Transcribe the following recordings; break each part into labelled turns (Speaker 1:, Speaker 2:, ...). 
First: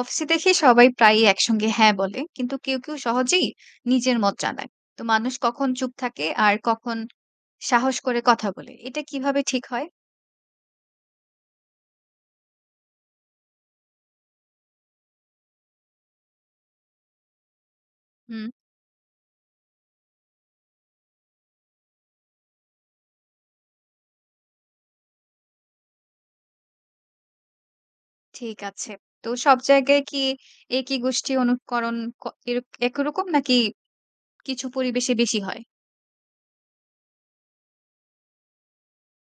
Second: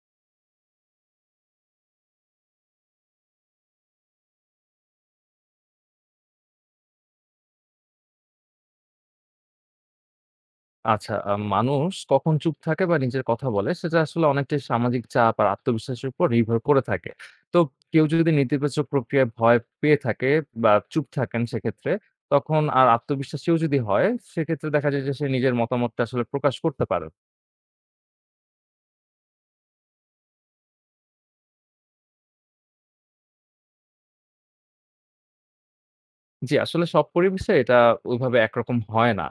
Speaker 1: অফিসে দেখি সবাই প্রায়ই একসঙ্গে হ্যাঁ বলে, কিন্তু কেউ কেউ সহজেই নিজের মত জানায়। তো মানুষ কখন চুপ থাকে আর কখন সাহস করে কথা বলে, এটা কিভাবে ঠিক হয়?
Speaker 2: আচ্ছা, মানুষ কখন চুপ থাকে বা নিজের কথা বলে সেটা আসলে অনেকটাই সামাজিক চাপ আর আত্মবিশ্বাসের উপর নির্ভর করে থাকে। তো কেউ যদি
Speaker 1: হুম।
Speaker 2: নেতিবাচক প্রক্রিয়ায় ভয় পেয়ে থাকে বা চুপ থাকেন সেক্ষেত্রে তখন আর আত্মবিশ্বাসীও যদি হয় সেক্ষেত্রে দেখা যায় যে সে নিজের মতামতটা আসলে প্রকাশ করতে পারে।
Speaker 1: ঠিক আছে, তো সব জায়গায় কি একই গোষ্ঠী অনুকরণ একরকম, নাকি কিছু পরিবেশে বেশি হয়?
Speaker 2: জি, আসলে সব পরিবেশে এটা ওইভাবে একরকম হয় না।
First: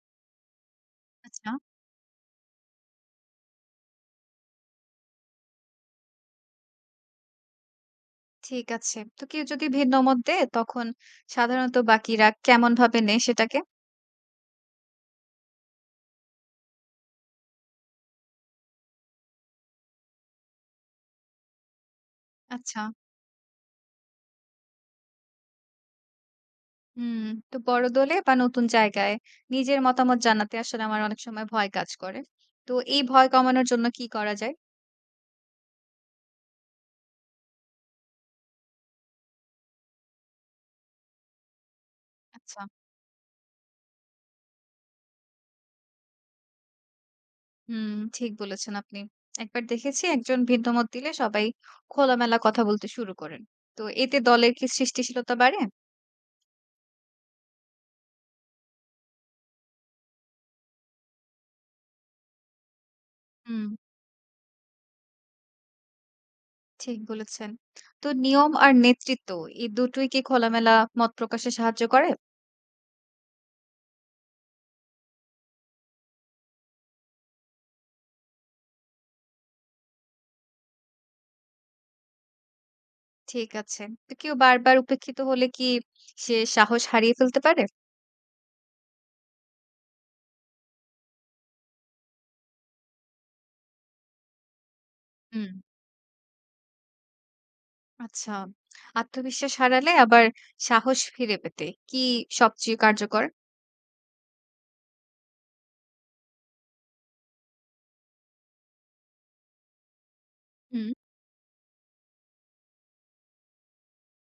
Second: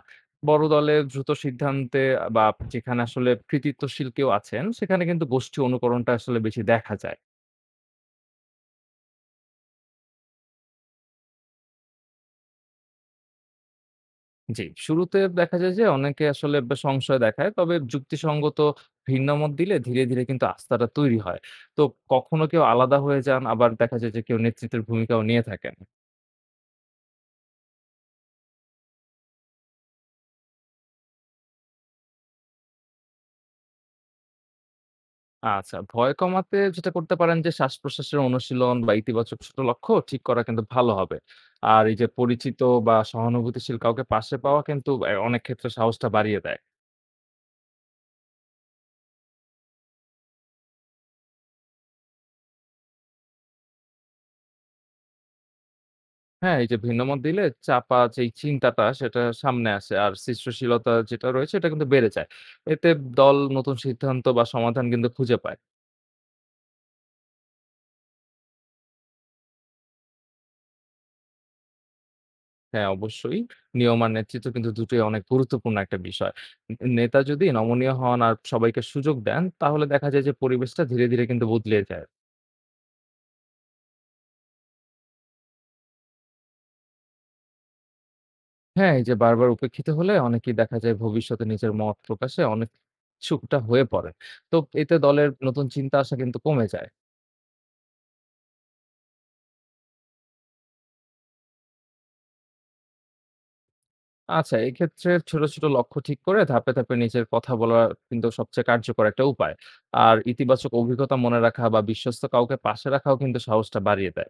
Speaker 2: বড় দলে দ্রুত
Speaker 1: আচ্ছা।
Speaker 2: সিদ্ধান্তে বা যেখানে আসলে কৃতিত্বশীল কেউ আছেন সেখানে কিন্তু গোষ্ঠী অনুকরণটা আসলে বেশি দেখা যায়।
Speaker 1: ঠিক আছে, তো কেউ যদি ভিন্ন মত দেয়, তখন সাধারণত বাকিরা কেমন ভাবে নেয় সেটাকে?
Speaker 2: জি, শুরুতে দেখা যায় যে অনেকে আসলে বা সংশয় দেখায়। তবে যুক্তিসঙ্গত ভিন্ন মত দিলে ধীরে, ধীরে কিন্তু আস্থাটা তৈরি হয়। তো কখনো কেউ
Speaker 1: আচ্ছা।
Speaker 2: আলাদা হয়ে যান, আবার দেখা যায় যে কেউ নেতৃত্বের ভূমিকাও নিয়ে থাকেন।
Speaker 1: হুম, তো বড় দলে বা নতুন জায়গায় নিজের মতামত জানাতে আসলে আমার অনেক সময় ভয় কাজ করে। তো এই ভয় কমানোর জন্য কি করা যায়?
Speaker 2: আচ্ছা, ভয় কমাতে যেটা করতে পারেন যে শ্বাসপ্রশ্বাসের অনুশীলন বা ইতিবাচক ছোট লক্ষ্য ঠিক করা কিন্তু ভালো হবে। আর এই যে পরিচিত
Speaker 1: আচ্ছা।
Speaker 2: বা সহানুভূতিশীল কাউকে পাশে পাওয়া কিন্তু অনেক ক্ষেত্রে সাহসটা বাড়িয়ে দেয়।
Speaker 1: হুম, ঠিক বলেছেন আপনি। একবার দেখেছি একজন ভিন্ন মত দিলে সবাই খোলামেলা কথা বলতে শুরু করেন। তো এতে দলের কি সৃষ্টিশীলতা বাড়ে?
Speaker 2: হ্যাঁ, এই যে ভিন্নমত দিলে চাপা যেই চিন্তাটা সেটা সামনে আসে। আর সৃষ্টিশীলতা যেটা রয়েছে এটা কিন্তু বেড়ে যায়। এতে দল
Speaker 1: হুম,
Speaker 2: নতুন সিদ্ধান্ত বা সমাধান কিন্তু খুঁজে পায়।
Speaker 1: ঠিক বলেছেন। তো নিয়ম আর নেতৃত্ব, এই দুটোই কি খোলামেলা মত প্রকাশে সাহায্য করে?
Speaker 2: হ্যাঁ, অবশ্যই নিয়ম আর নেতৃত্ব কিন্তু দুটোই অনেক গুরুত্বপূর্ণ একটা বিষয়। ন নেতা যদি নমনীয় হন আর সবাইকে সুযোগ দেন তাহলে দেখা যায় যে পরিবেশটা ধীরে, ধীরে কিন্তু বদলে যায়।
Speaker 1: ঠিক আছে। তো কেউ বারবার উপেক্ষিত হলে কি সে সাহস হারিয়ে ফেলতে পারে?
Speaker 2: হ্যাঁ, এই যে বারবার উপেক্ষিত হলে অনেকেই দেখা যায় ভবিষ্যতে নিজের মত প্রকাশে অনেক ইচ্ছুকটা হয়ে পড়ে। তো এতে দলের
Speaker 1: হুম।
Speaker 2: নতুন চিন্তা আসা কিন্তু কমে যায়।
Speaker 1: আচ্ছা। আত্মবিশ্বাস হারালে আবার সাহস ফিরে পেতে কি সবচেয়ে কার্যকর?
Speaker 2: আচ্ছা, এক্ষেত্রে ছোট, ছোট লক্ষ্য ঠিক করে ধাপে, ধাপে নিজের কথা বলা কিন্তু সবচেয়ে কার্যকর একটা উপায়। আর ইতিবাচক
Speaker 1: হুম।
Speaker 2: অভিজ্ঞতা মনে রাখা বা বিশ্বস্ত কাউকে পাশে রাখাও কিন্তু সাহসটা বাড়িয়ে দেয়।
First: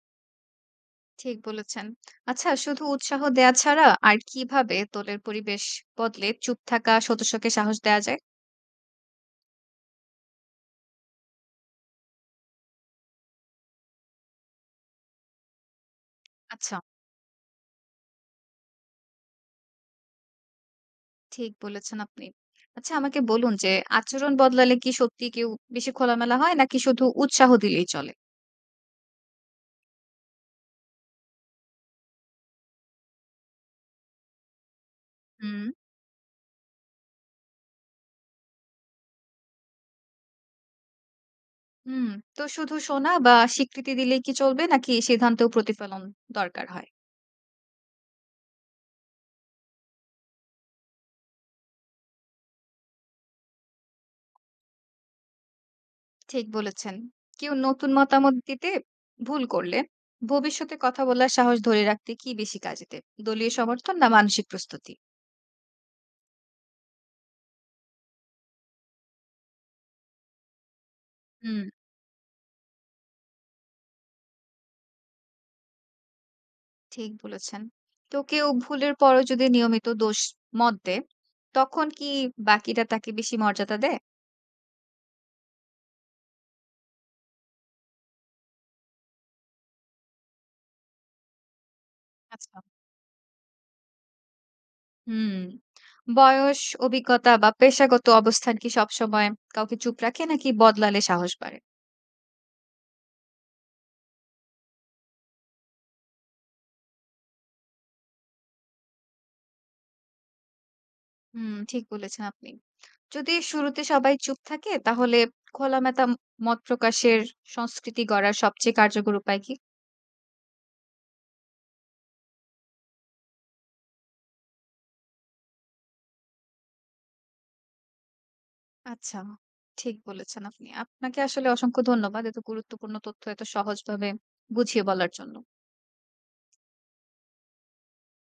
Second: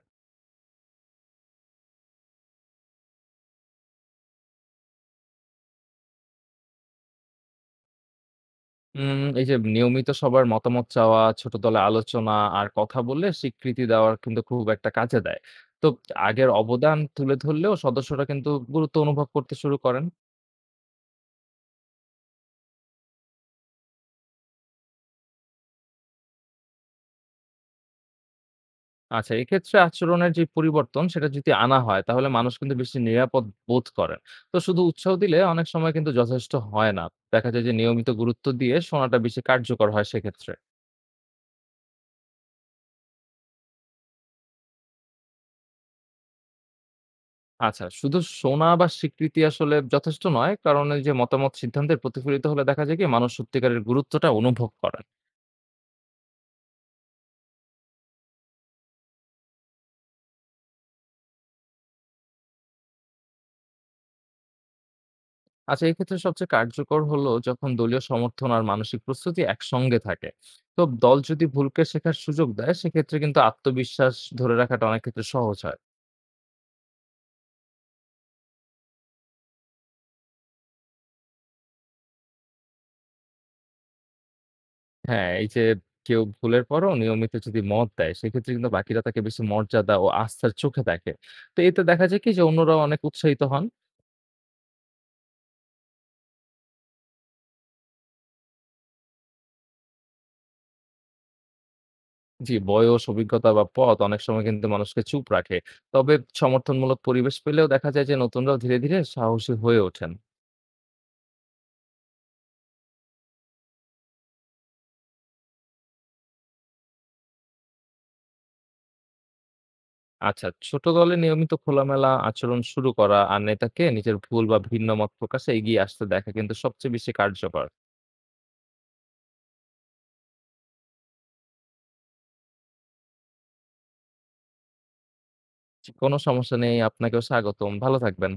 Speaker 1: ঠিক বলেছেন। আচ্ছা, শুধু উৎসাহ দেয়া ছাড়া আর কিভাবে দলের পরিবেশ বদলে চুপ থাকা সদস্যকে সাহস দেয়া যায়?
Speaker 2: এই যে নিয়মিত সবার মতামত চাওয়া, ছোট দলে আলোচনা আর কথা বললে স্বীকৃতি দেওয়ার কিন্তু খুব একটা কাজে দেয়। তো আগের
Speaker 1: আচ্ছা,
Speaker 2: অবদান তুলে ধরলেও সদস্যরা কিন্তু গুরুত্ব অনুভব করতে শুরু করেন।
Speaker 1: ঠিক বলেছেন আপনি। আচ্ছা, আমাকে বলুন যে আচরণ বদলালে কি সত্যি কেউ বেশি খোলামেলা হয়, নাকি শুধু উৎসাহ দিলেই চলে?
Speaker 2: আচ্ছা, এক্ষেত্রে আচরণের যে পরিবর্তন সেটা যদি আনা হয় তাহলে মানুষ কিন্তু বেশি নিরাপদ বোধ করেন। তো শুধু উৎসাহ দিলে
Speaker 1: হুম।
Speaker 2: অনেক সময় কিন্তু যথেষ্ট হয় না। দেখা যায় যে নিয়মিত গুরুত্ব দিয়ে শোনাটা বেশি কার্যকর হয় সেক্ষেত্রে।
Speaker 1: হুম, তো শুধু শোনা বা স্বীকৃতি দিলেই কি চলবে, নাকি সিদ্ধান্তেও প্রতিফলন দরকার হয়?
Speaker 2: আচ্ছা, শুধু শোনা বা স্বীকৃতি আসলে যথেষ্ট নয়। কারণ এই যে মতামত সিদ্ধান্তের প্রতিফলিত হলে দেখা যায় কি মানুষ সত্যিকারের গুরুত্বটা অনুভব করেন।
Speaker 1: ঠিক বলেছেন। কেউ নতুন মতামত দিতে ভুল করলে ভবিষ্যতে কথা বলার সাহস ধরে রাখতে কি বেশি কাজে দেয়? দলীয় সমর্থন না মানসিক প্রস্তুতি?
Speaker 2: আচ্ছা, এক্ষেত্রে সবচেয়ে কার্যকর হলো যখন দলীয় সমর্থন আর মানসিক প্রস্তুতি একসঙ্গে থাকে। তো দল যদি
Speaker 1: হুম।
Speaker 2: ভুলকে শেখার সুযোগ দেয় সেক্ষেত্রে কিন্তু আত্মবিশ্বাস ধরে রাখাটা অনেক ক্ষেত্রে সহজ হয়।
Speaker 1: ঠিক বলেছেন। তো কেউ ভুলের পরও যদি নিয়মিত দোষ মত দেয়, তখন কি বাকিরা তাকে বেশি মর্যাদা দেয়?
Speaker 2: হ্যাঁ, এই যে কেউ ভুলের পরও নিয়মিত যদি মত দেয়, সেক্ষেত্রে কিন্তু বাকিরা তাকে বেশি মর্যাদা ও আস্থার চোখে দেখে। তো এতে দেখা যায় কি যে
Speaker 1: আচ্ছা।
Speaker 2: অন্যরাও অনেক উৎসাহিত হন।
Speaker 1: হুম। বয়স, অভিজ্ঞতা বা পেশাগত অবস্থান কি সবসময় কাউকে চুপ রাখে, নাকি বদলালে সাহস বাড়ে?
Speaker 2: জি, বয়স, অভিজ্ঞতা বা পথ অনেক সময় কিন্তু মানুষকে চুপ রাখে। তবে সমর্থনমূলক পরিবেশ পেলেও দেখা যায় যে নতুনরাও ধীরে, ধীরে সাহসী হয়ে ওঠেন।
Speaker 1: হুম, ঠিক বলেছেন আপনি। যদি শুরুতে সবাই চুপ থাকে, তাহলে খোলামেতা মত প্রকাশের সংস্কৃতি গড়ার সবচেয়ে কার্যকর উপায় কি?
Speaker 2: আচ্ছা, ছোট দলে নিয়মিত খোলামেলা আচরণ শুরু করা আর নেতাকে নিজের ভুল বা ভিন্ন মত প্রকাশে এগিয়ে আসতে দেখা কিন্তু সবচেয়ে বেশি কার্যকর।
Speaker 1: আচ্ছা, ঠিক বলেছেন আপনি। আপনাকে আসলে অসংখ্য ধন্যবাদ এত গুরুত্বপূর্ণ তথ্য এত সহজভাবে বুঝিয়ে বলার জন্য।
Speaker 2: কোনো সমস্যা নেই, আপনাকেও স্বাগতম। ভালো থাকবেন।